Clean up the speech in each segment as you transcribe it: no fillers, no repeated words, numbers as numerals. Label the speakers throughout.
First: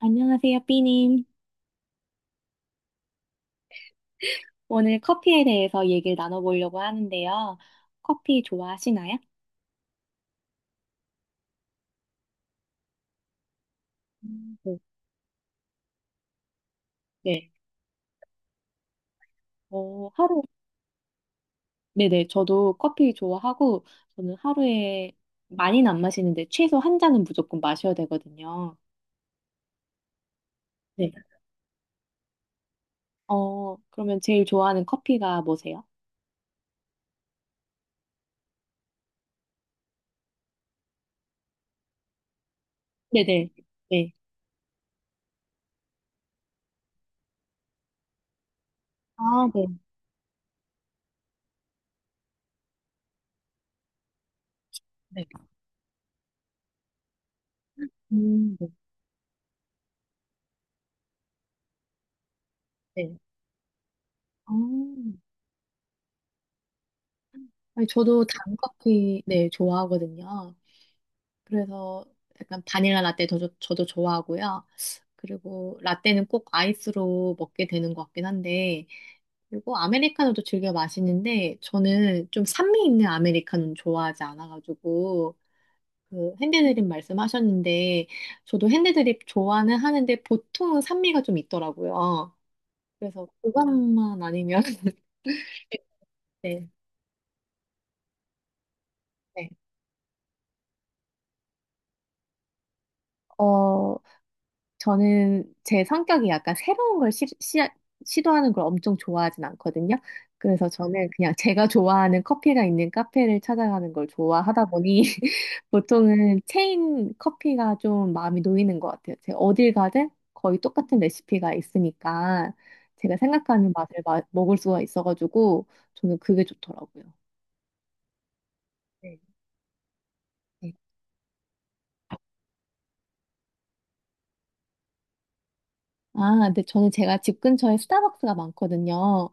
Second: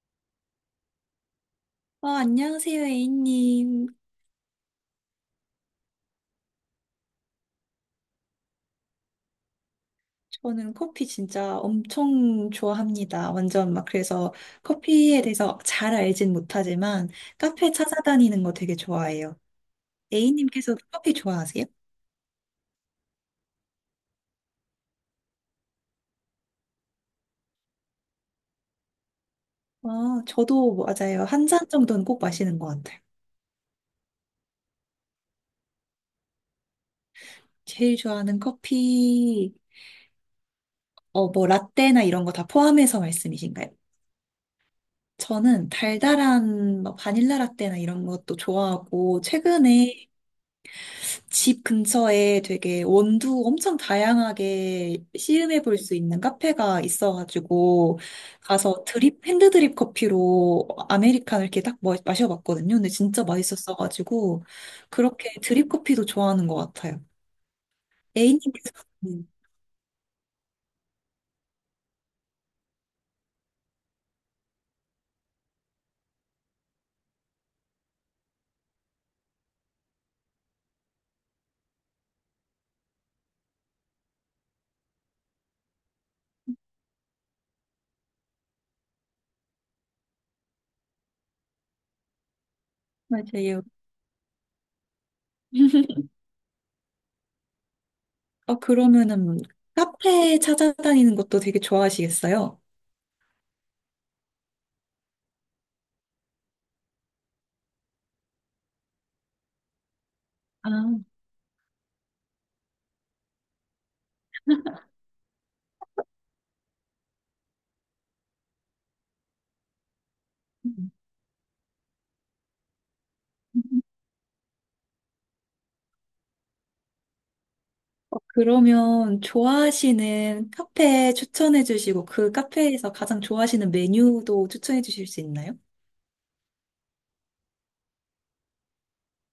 Speaker 1: 안녕하세요, 삐님.
Speaker 2: 아, 안녕하세요, A님.
Speaker 1: 오늘 커피에 대해서 얘기를 나눠보려고 하는데요. 커피 좋아하시나요?
Speaker 2: 저는 커피 진짜 엄청 좋아합니다. 완전 막 그래서
Speaker 1: 네.
Speaker 2: 커피에 대해서 잘 알진 못하지만
Speaker 1: 네.
Speaker 2: 카페 찾아다니는 거 되게 좋아해요.
Speaker 1: 하루,
Speaker 2: A님께서 커피 좋아하세요?
Speaker 1: 네네. 저도 커피 좋아하고, 저는 하루에 많이는 안 마시는데, 최소 한 잔은 무조건 마셔야 되거든요.
Speaker 2: 아, 저도
Speaker 1: 네.
Speaker 2: 맞아요. 한 잔 정도는 꼭 마시는 것 같아요.
Speaker 1: 그러면 제일 좋아하는 커피가 뭐세요?
Speaker 2: 제일 좋아하는 커피, 뭐 라떼나 이런 거 다 포함해서
Speaker 1: 네네.
Speaker 2: 말씀이신가요?
Speaker 1: 네.
Speaker 2: 저는 달달한 뭐 바닐라 라떼나 이런 것도 좋아하고
Speaker 1: 아, 네.
Speaker 2: 최근에 집 근처에 되게 원두 엄청 다양하게
Speaker 1: 네.
Speaker 2: 시음해 볼 수 있는 카페가 있어가지고
Speaker 1: 네.
Speaker 2: 가서 드립 핸드 드립 커피로 아메리카노 이렇게 딱 마셔봤거든요. 근데
Speaker 1: 네.
Speaker 2: 진짜 맛있었어가지고
Speaker 1: 어,
Speaker 2: 그렇게 드립 커피도 좋아하는 것 같아요.
Speaker 1: 아니, 저도
Speaker 2: A님께서
Speaker 1: 단커피,
Speaker 2: 네,
Speaker 1: 네, 좋아하거든요. 그래서 약간 바닐라 라떼 저도 좋아하고요. 그리고 라떼는 꼭 아이스로 먹게 되는 것 같긴 한데, 그리고 아메리카노도 즐겨 마시는데, 저는 좀 산미 있는 아메리카노는 좋아하지 않아가지고, 그 핸드드립 말씀하셨는데, 저도 핸드드립 좋아는 하는데, 보통은 산미가 좀 있더라고요. 그래서
Speaker 2: 맞아요.
Speaker 1: 그것만 아니면, 네.
Speaker 2: 어, 그러면은
Speaker 1: 네.
Speaker 2: 카페 찾아다니는 것도 되게 좋아하시겠어요?
Speaker 1: 어, 저는 제 성격이 약간 새로운 걸 시도하는 걸 엄청 좋아하진 않거든요. 그래서
Speaker 2: 아,
Speaker 1: 저는 그냥 제가 좋아하는 커피가 있는 카페를 찾아가는 걸 좋아하다 보니 보통은 체인 커피가 좀 마음이 놓이는 것 같아요. 제가 어딜 가든 거의
Speaker 2: 음.
Speaker 1: 똑같은 레시피가 있으니까 제가 생각하는 맛을 먹을 수가 있어가지고 저는 그게 좋더라고요. 네.
Speaker 2: 그러면 좋아하시는
Speaker 1: 네.
Speaker 2: 카페 추천해 주시고 그 카페에서 가장 좋아하시는 메뉴도 추천해 주실 수 있나요?
Speaker 1: 아, 근데 저는 제가 집 근처에 스타벅스가 많거든요.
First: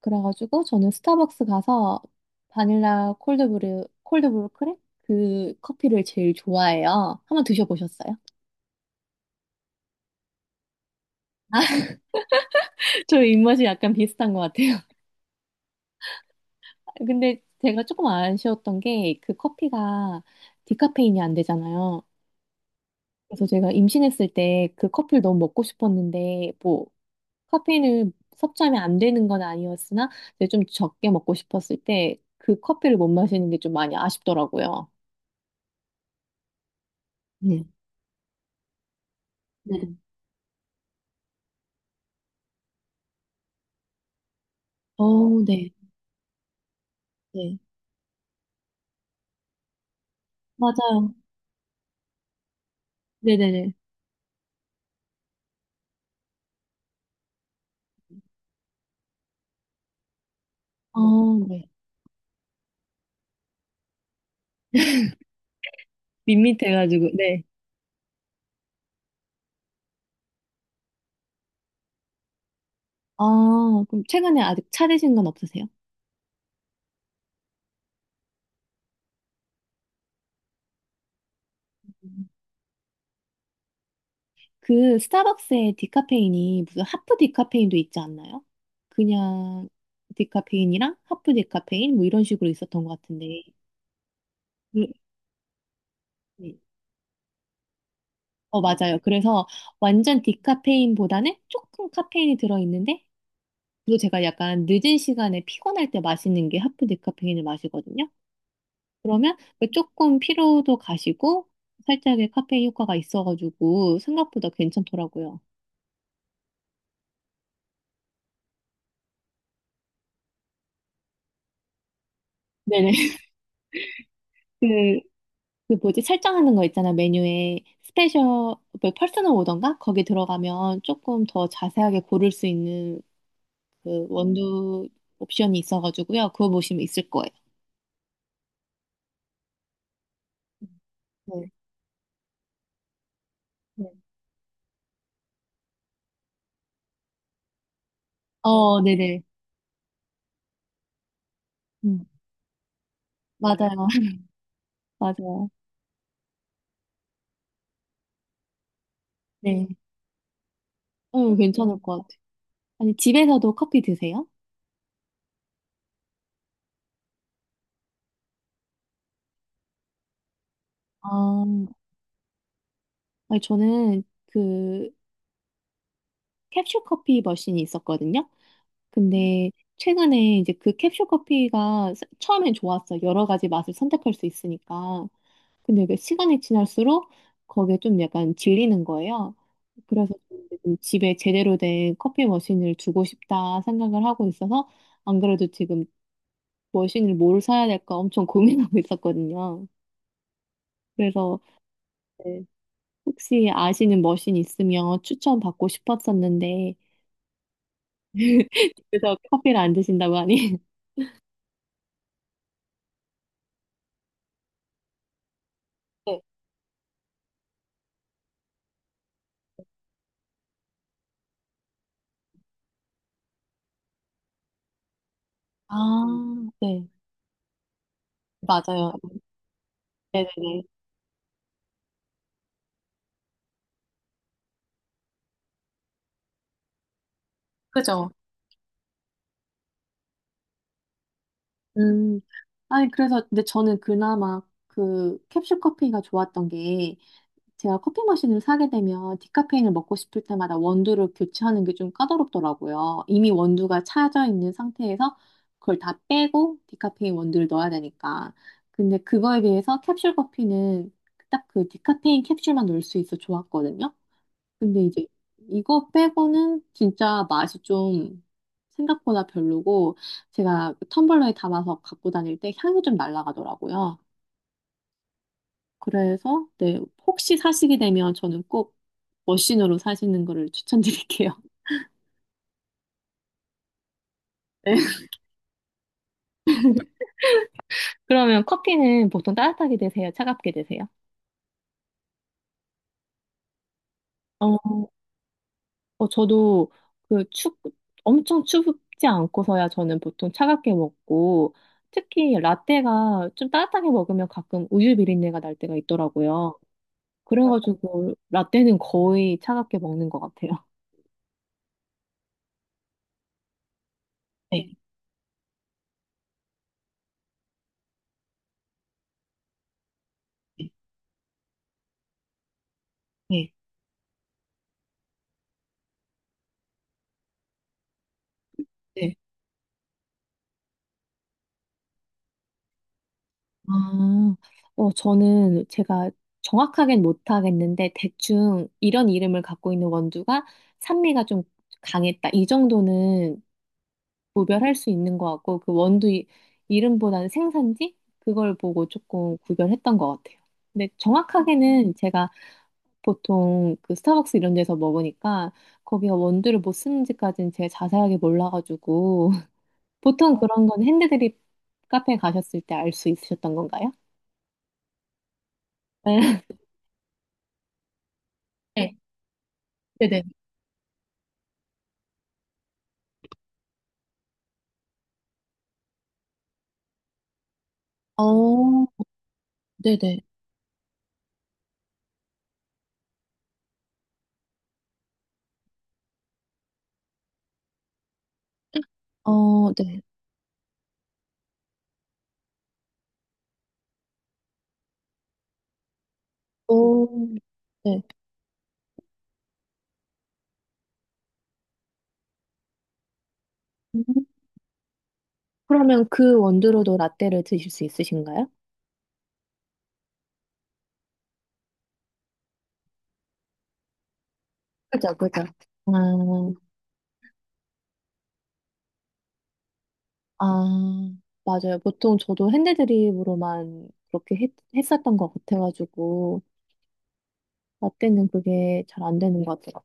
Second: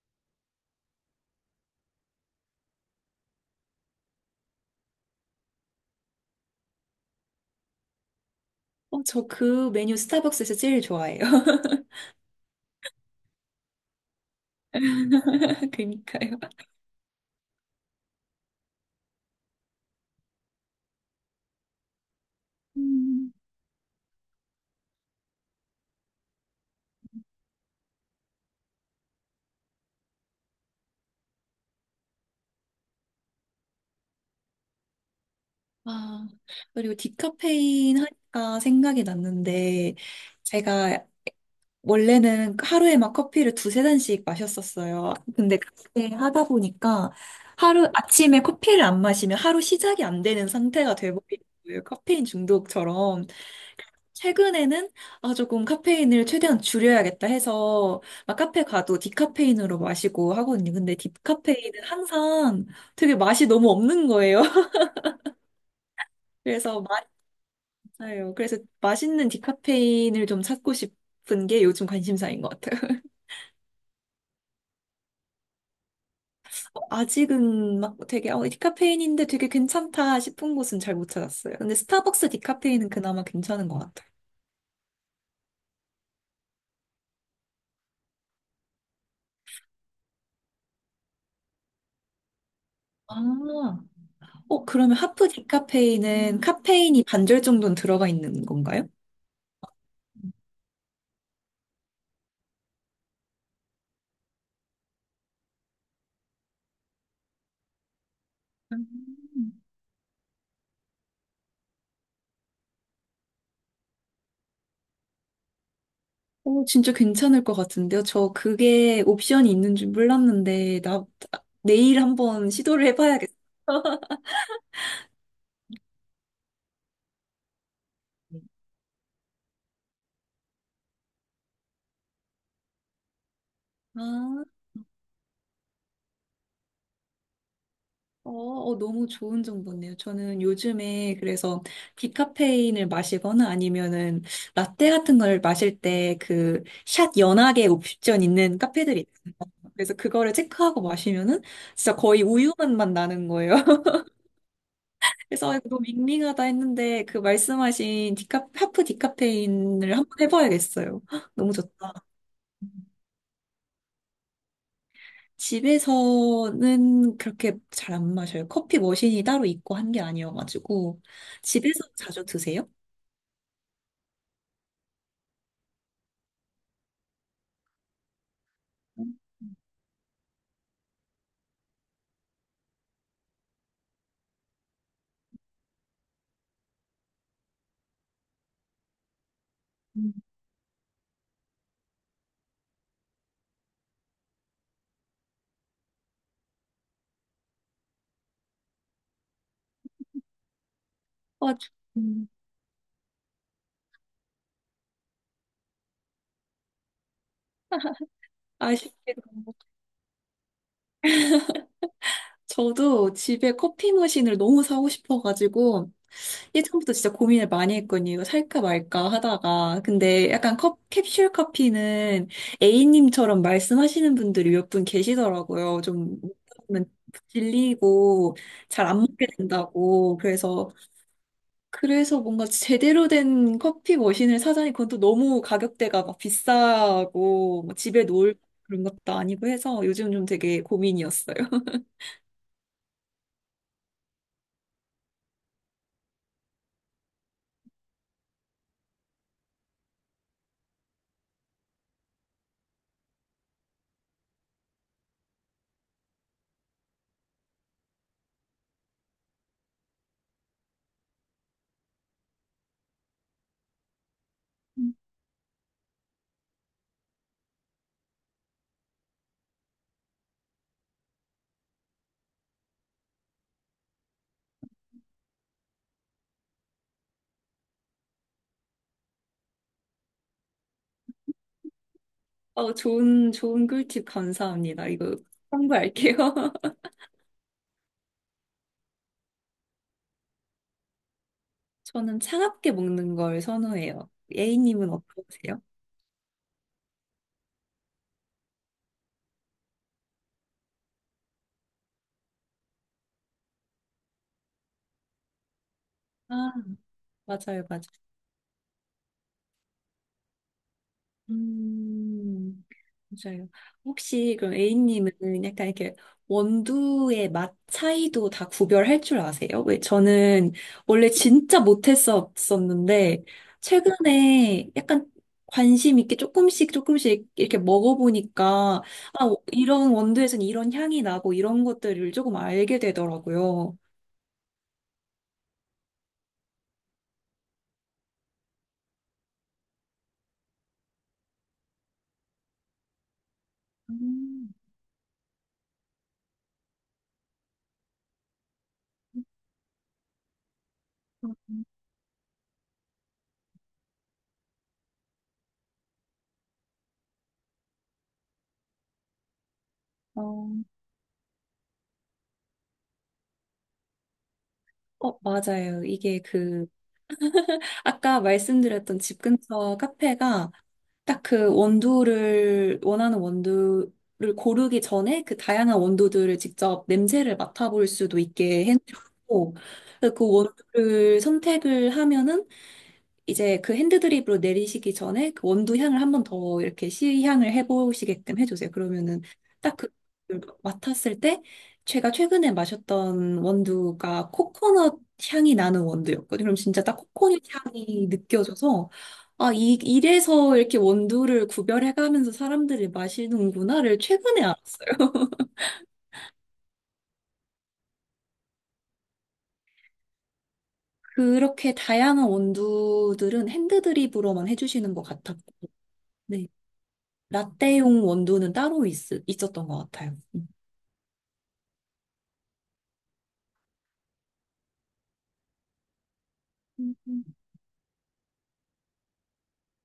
Speaker 1: 그래가지고 저는 스타벅스 가서 바닐라 콜드브루, 콜드브루 크랩? 그 커피를 제일 좋아해요. 한번 드셔보셨어요?
Speaker 2: 어, 저 그 메뉴 스타벅스에서 제일 좋아해요.
Speaker 1: 저희 입맛이 약간 비슷한 것 같아요.
Speaker 2: 그러니까요.
Speaker 1: 근데 제가 조금 아쉬웠던 게 그 커피가 디카페인이 안 되잖아요.
Speaker 2: 음,
Speaker 1: 그래서 제가 임신했을 때 그 커피를 너무 먹고 싶었는데 뭐 카페인을 섭취하면 안 되는 건 아니었으나 이제 좀 적게 먹고 싶었을 때 그 커피를 못 마시는 게 좀 많이 아쉽더라고요.
Speaker 2: 아, 그리고
Speaker 1: 네.
Speaker 2: 디카페인 하니까 생각이
Speaker 1: 네.
Speaker 2: 났는데, 제가 원래는 하루에 막 커피를 두세 잔씩 마셨었어요.
Speaker 1: 어,
Speaker 2: 근데
Speaker 1: 네.
Speaker 2: 그렇게 하다 보니까
Speaker 1: 네.
Speaker 2: 하루, 아침에 커피를 안 마시면 하루 시작이 안 되는 상태가
Speaker 1: 맞아요.
Speaker 2: 돼버리는 거예요. 카페인 중독처럼.
Speaker 1: 네네네.
Speaker 2: 최근에는 아 조금 카페인을 최대한 줄여야겠다 해서 막 카페 가도 디카페인으로 마시고 하거든요. 근데
Speaker 1: 아, 네. 네.
Speaker 2: 디카페인은 항상 되게 맛이 너무 없는 거예요. 그래서
Speaker 1: 밋밋해가지고, 네.
Speaker 2: 맞아요. 그래서 맛있는 디카페인을 좀 찾고 싶은 게 요즘 관심사인 것 같아요.
Speaker 1: 아, 그럼 최근에 아직 차 드신 건 없으세요?
Speaker 2: 아직은 막 되게 디카페인인데 되게 괜찮다 싶은 곳은 잘 못 찾았어요. 근데
Speaker 1: 음.
Speaker 2: 스타벅스 디카페인은 그나마 괜찮은 것 같아요.
Speaker 1: 그 스타벅스의 디카페인이 무슨 하프 디카페인도 있지 않나요? 그냥 디카페인이랑 하프 디카페인 뭐 이런 식으로 있었던 것
Speaker 2: 아,
Speaker 1: 같은데.
Speaker 2: 어,
Speaker 1: 그-
Speaker 2: 그러면 하프 디카페인은
Speaker 1: 네.
Speaker 2: 카페인이 반절 정도는 들어가 있는 건가요?
Speaker 1: 맞아요. 그래서 완전 디카페인보다는 조금 카페인이 들어있는데, 또 제가 약간 늦은 시간에 피곤할 때 마시는 게 하프 디카페인을 마시거든요. 그러면
Speaker 2: 음.
Speaker 1: 그 조금 피로도 가시고 살짝의 카페인 효과가 있어가지고 생각보다 괜찮더라고요.
Speaker 2: 오, 진짜 괜찮을 것 같은데요? 저 그게 옵션이 있는 줄 몰랐는데, 나, 내일 한번 시도를
Speaker 1: 네네.
Speaker 2: 해봐야겠어요.
Speaker 1: 그, 그 뭐지? 설정하는 거 있잖아. 메뉴에 스페셜, 뭐 퍼스널 오던가? 거기 들어가면 조금 더 자세하게 고를 수 있는 그
Speaker 2: 아,
Speaker 1: 원두 옵션이 있어가지고요. 그거 보시면 있을 거예요.
Speaker 2: 어, 어, 너무 좋은 정보네요. 저는
Speaker 1: 네.
Speaker 2: 요즘에
Speaker 1: 네.
Speaker 2: 그래서 디카페인을 마시거나
Speaker 1: 네.
Speaker 2: 아니면은 라떼 같은 걸 마실 때 그 샷 연하게 옵션 있는
Speaker 1: 어,
Speaker 2: 카페들이
Speaker 1: 네네.
Speaker 2: 있어요. 그래서 그거를 체크하고 마시면은 진짜
Speaker 1: 음,
Speaker 2: 거의 우유 맛만 나는 거예요.
Speaker 1: 맞아요. 맞아요.
Speaker 2: 그래서 이거 너무 밍밍하다 했는데 그 말씀하신 디카, 하프
Speaker 1: 네.
Speaker 2: 디카페인을 한번 해봐야겠어요. 헉, 너무
Speaker 1: 괜찮을
Speaker 2: 좋다.
Speaker 1: 것 같아요. 아니, 집에서도 커피 드세요?
Speaker 2: 집에서는 그렇게 잘 안 마셔요. 커피 머신이 따로 있고 한 게 아니어가지고
Speaker 1: 아,
Speaker 2: 집에서 자주 드세요?
Speaker 1: 아니, 저는 그 캡슐 커피 머신이 있었거든요.
Speaker 2: 음,
Speaker 1: 근데 최근에 이제 그 캡슐 커피가 처음엔 좋았어요. 여러 가지 맛을 선택할 수 있으니까. 근데 이게 시간이 지날수록 거기에 좀 약간 질리는 거예요.
Speaker 2: 음.
Speaker 1: 그래서 좀 이제 좀 집에 제대로 된 커피 머신을 두고 싶다 생각을 하고 있어서 안 그래도 지금 머신을 뭘 사야 될까 엄청 고민하고 있었거든요. 그래서
Speaker 2: 아, 저- 음,
Speaker 1: 네, 혹시 아시는 머신 있으면 추천 받고 싶었었는데
Speaker 2: 아쉽게도
Speaker 1: 그래서 커피를 안 드신다고 하니
Speaker 2: 저도 집에 커피 머신을 너무 사고 싶어가지고 예전부터 진짜 고민을 많이 했거든요. 이거 살까 말까 하다가. 근데 약간 컵, 캡슐 커피는 A님처럼 말씀하시는 분들이 몇 분 계시더라고요.
Speaker 1: 아,
Speaker 2: 좀
Speaker 1: 네.
Speaker 2: 먹으면 질리고 잘
Speaker 1: 맞아요.
Speaker 2: 안 먹게 된다고.
Speaker 1: 네네네.
Speaker 2: 그래서, 그래서 뭔가 제대로 된 커피 머신을 사자니 그건 또 너무 가격대가 막 비싸고 뭐 집에
Speaker 1: 그죠?
Speaker 2: 놓을 그런 것도 아니고 해서 요즘 좀 되게 고민이었어요.
Speaker 1: 음. 아니, 그래서, 근데 저는 그나마 그 캡슐 커피가 좋았던 게 제가 커피 머신을 사게 되면 디카페인을 먹고 싶을 때마다 원두를 교체하는 게 좀 까다롭더라고요. 이미 원두가 차져 있는 상태에서 그걸 다 빼고 디카페인 원두를 넣어야 되니까. 근데 그거에 비해서 캡슐 커피는 딱 그 디카페인 캡슐만 넣을 수 있어 좋았거든요. 근데 이제 이거 빼고는 진짜 맛이 좀 생각보다 별로고 제가 그 텀블러에 담아서 갖고 다닐 때 향이 좀 날아가더라고요. 그래서 네, 혹시 사시게 되면 저는 꼭 머신으로 사시는 거를 추천드릴게요.
Speaker 2: 어, 좋은, 좋은 꿀팁
Speaker 1: 네.
Speaker 2: 감사합니다. 이거 참고할게요.
Speaker 1: 그러면 커피는 보통 따뜻하게 드세요? 차갑게 드세요?
Speaker 2: 저는 차갑게 먹는 걸 선호해요.
Speaker 1: 어,
Speaker 2: A님은 어떠세요?
Speaker 1: 저도 그 추, 엄청 추지 않고서야 저는 보통 차갑게 먹고, 특히 라떼가 좀 따뜻하게 먹으면 가끔 우유 비린내가 날 때가
Speaker 2: 아,
Speaker 1: 있더라고요.
Speaker 2: 맞아요, 맞아요.
Speaker 1: 그래가지고 라떼는 거의 차갑게 먹는 것 같아요.
Speaker 2: 음, 맞아요. 혹시 그럼
Speaker 1: 네.
Speaker 2: A님은 약간 이렇게 원두의 맛 차이도 다 구별할 줄 아세요? 왜 저는
Speaker 1: 네,
Speaker 2: 원래 진짜 못했었었는데
Speaker 1: 네,
Speaker 2: 최근에 약간 관심 있게 조금씩 조금씩 이렇게 먹어보니까
Speaker 1: 네, 네.
Speaker 2: 아, 이런 원두에서는 이런 향이 나고 이런 것들을 조금 알게 되더라고요.
Speaker 1: 아, 저는 제가 정확하게는 못하겠는데, 대충 이런 이름을 갖고 있는 원두가 산미가 좀 강했다. 이 정도는
Speaker 2: 음,
Speaker 1: 구별할 수 있는 것 같고 그 원두 이름보다는 생산지 그걸 보고 조금 구별했던 것 같아요. 근데 정확하게는 제가 보통 그 스타벅스 이런 데서 먹으니까 거기가 원두를 뭐 쓰는지까지는 제가 자세하게 몰라가지고 보통
Speaker 2: 어,
Speaker 1: 그런 건 핸드드립 카페 가셨을 때 알 수 있으셨던 건가요?
Speaker 2: 어, 맞아요. 이게
Speaker 1: 네,
Speaker 2: 그, 아까
Speaker 1: 네,
Speaker 2: 말씀드렸던 집 근처
Speaker 1: 네네.
Speaker 2: 카페가 딱 그 원두를, 원하는 원두를 고르기 전에 그 다양한 원두들을 직접 냄새를 맡아볼 수도 있게
Speaker 1: 어,
Speaker 2: 해놓고, 그
Speaker 1: 네네.
Speaker 2: 원두를 선택을 하면은 이제 그 핸드 드립으로 내리시기 전에 그 원두 향을 한번 더 이렇게 시향을 해보시게끔 해주세요. 그러면은
Speaker 1: 어,
Speaker 2: 딱 그
Speaker 1: 네.
Speaker 2: 맡았을 때 제가 최근에 마셨던 원두가 코코넛 향이 나는 원두였거든요. 그럼 진짜 딱
Speaker 1: 오,
Speaker 2: 코코넛
Speaker 1: 네.
Speaker 2: 향이 느껴져서 아, 이래서 이렇게 원두를 구별해가면서 사람들이 마시는구나를
Speaker 1: 음.
Speaker 2: 최근에 알았어요.
Speaker 1: 그러면 그 원두로도 라떼를 드실 수 있으신가요?
Speaker 2: 그렇게 다양한 원두들은 핸드 드립으로만 해주시는 것
Speaker 1: 그죠,
Speaker 2: 같았고.
Speaker 1: 그죠. 아,
Speaker 2: 네. 라떼용 원두는 따로 있었던 것 같아요.
Speaker 1: 아,
Speaker 2: 음.
Speaker 1: 맞아요. 보통 저도 핸드드립으로만 그렇게 했었던 것 같아가지고,
Speaker 2: 음.
Speaker 1: 라떼는 그게 잘 안 되는 것 같아요.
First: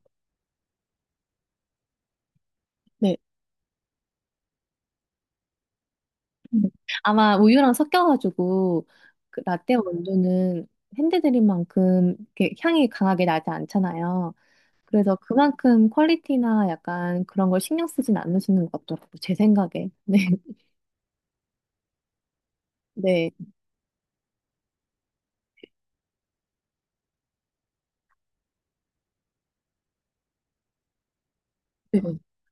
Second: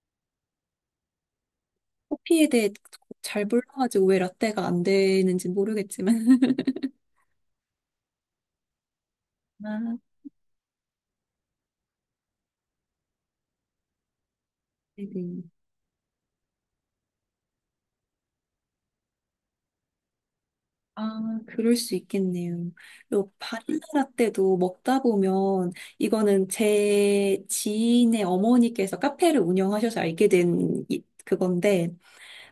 Speaker 2: 커피에 대해
Speaker 1: 네.
Speaker 2: 잘 몰라가지고 왜 라떼가 안 되는지 모르겠지만.
Speaker 1: 음. 아마 우유랑 섞여가지고, 그 라떼
Speaker 2: 아,
Speaker 1: 원두는 핸드드립만큼 이렇게 향이 강하게 나지 않잖아요. 그래서
Speaker 2: 네네.
Speaker 1: 그만큼 퀄리티나 약간 그런 걸 신경 쓰진 않으시는 것 같더라고요. 제 생각에.
Speaker 2: 아, 그럴 수 있겠네요.
Speaker 1: 네.
Speaker 2: 그리고
Speaker 1: 네.
Speaker 2: 바닐라 라떼도 먹다 보면 이거는 제 지인의 어머니께서 카페를 운영하셔서 알게 된 그건데
Speaker 1: 네.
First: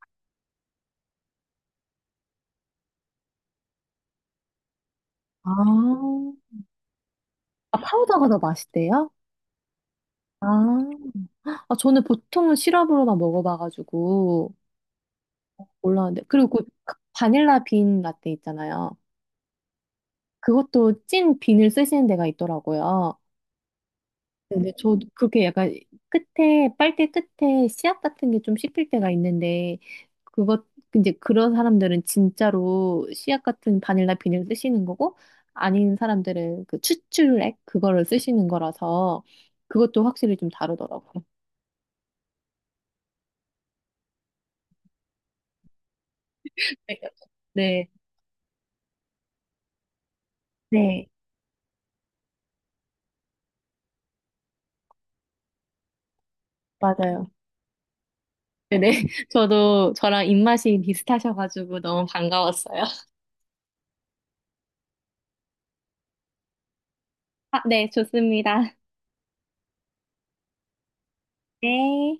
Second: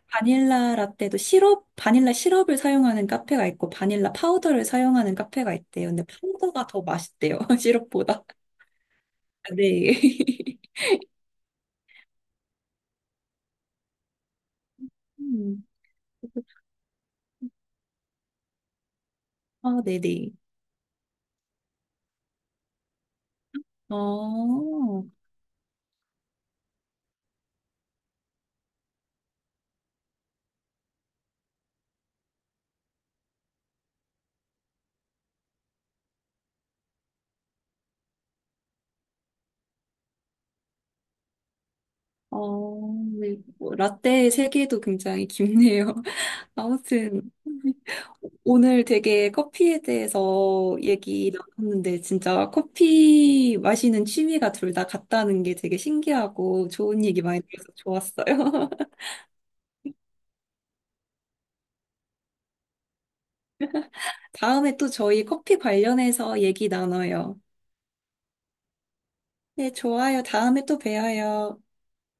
Speaker 2: 바닐라 라떼도 시럽, 바닐라 시럽을 사용하는 카페가 있고 바닐라 파우더를 사용하는 카페가 있대요. 근데
Speaker 1: 아,
Speaker 2: 파우더가 더 맛있대요.
Speaker 1: 아,
Speaker 2: 시럽보다.
Speaker 1: 파우더가 더 맛있대요?
Speaker 2: 네.
Speaker 1: 아. 아, 저는 보통은 시럽으로만 먹어봐가지고
Speaker 2: 음.
Speaker 1: 몰랐는데 그리고 그 바닐라 빈 라떼 있잖아요.
Speaker 2: 아, 네네.
Speaker 1: 그것도 찐 빈을 쓰시는 데가 있더라고요.
Speaker 2: 어,
Speaker 1: 근데 저도 그게 약간 끝에 빨대 끝에 씨앗 같은 게 좀 씹힐 때가 있는데 그것 이제 그런 사람들은 진짜로 씨앗 같은 바닐라 빈을 쓰시는 거고 아닌 사람들은 그 추출액 그거를 쓰시는 거라서 그것도 확실히 좀 다르더라고요.
Speaker 2: 어, 네. 뭐, 라떼의 세계도 굉장히 깊네요. 아무튼,
Speaker 1: 네,
Speaker 2: 오늘 되게 커피에 대해서
Speaker 1: 네,
Speaker 2: 얘기 나눴는데, 진짜 커피 마시는 취미가 둘 다 같다는 게 되게 신기하고 좋은 얘기
Speaker 1: 맞아요.
Speaker 2: 많이 들어서 좋았어요.
Speaker 1: 네네. 저도 저랑 입맛이 비슷하셔가지고 너무 반가웠어요.
Speaker 2: 다음에 또 저희 커피 관련해서 얘기 나눠요.
Speaker 1: 아, 네, 좋습니다.
Speaker 2: 네, 좋아요. 다음에 또 봬요.
Speaker 1: 네.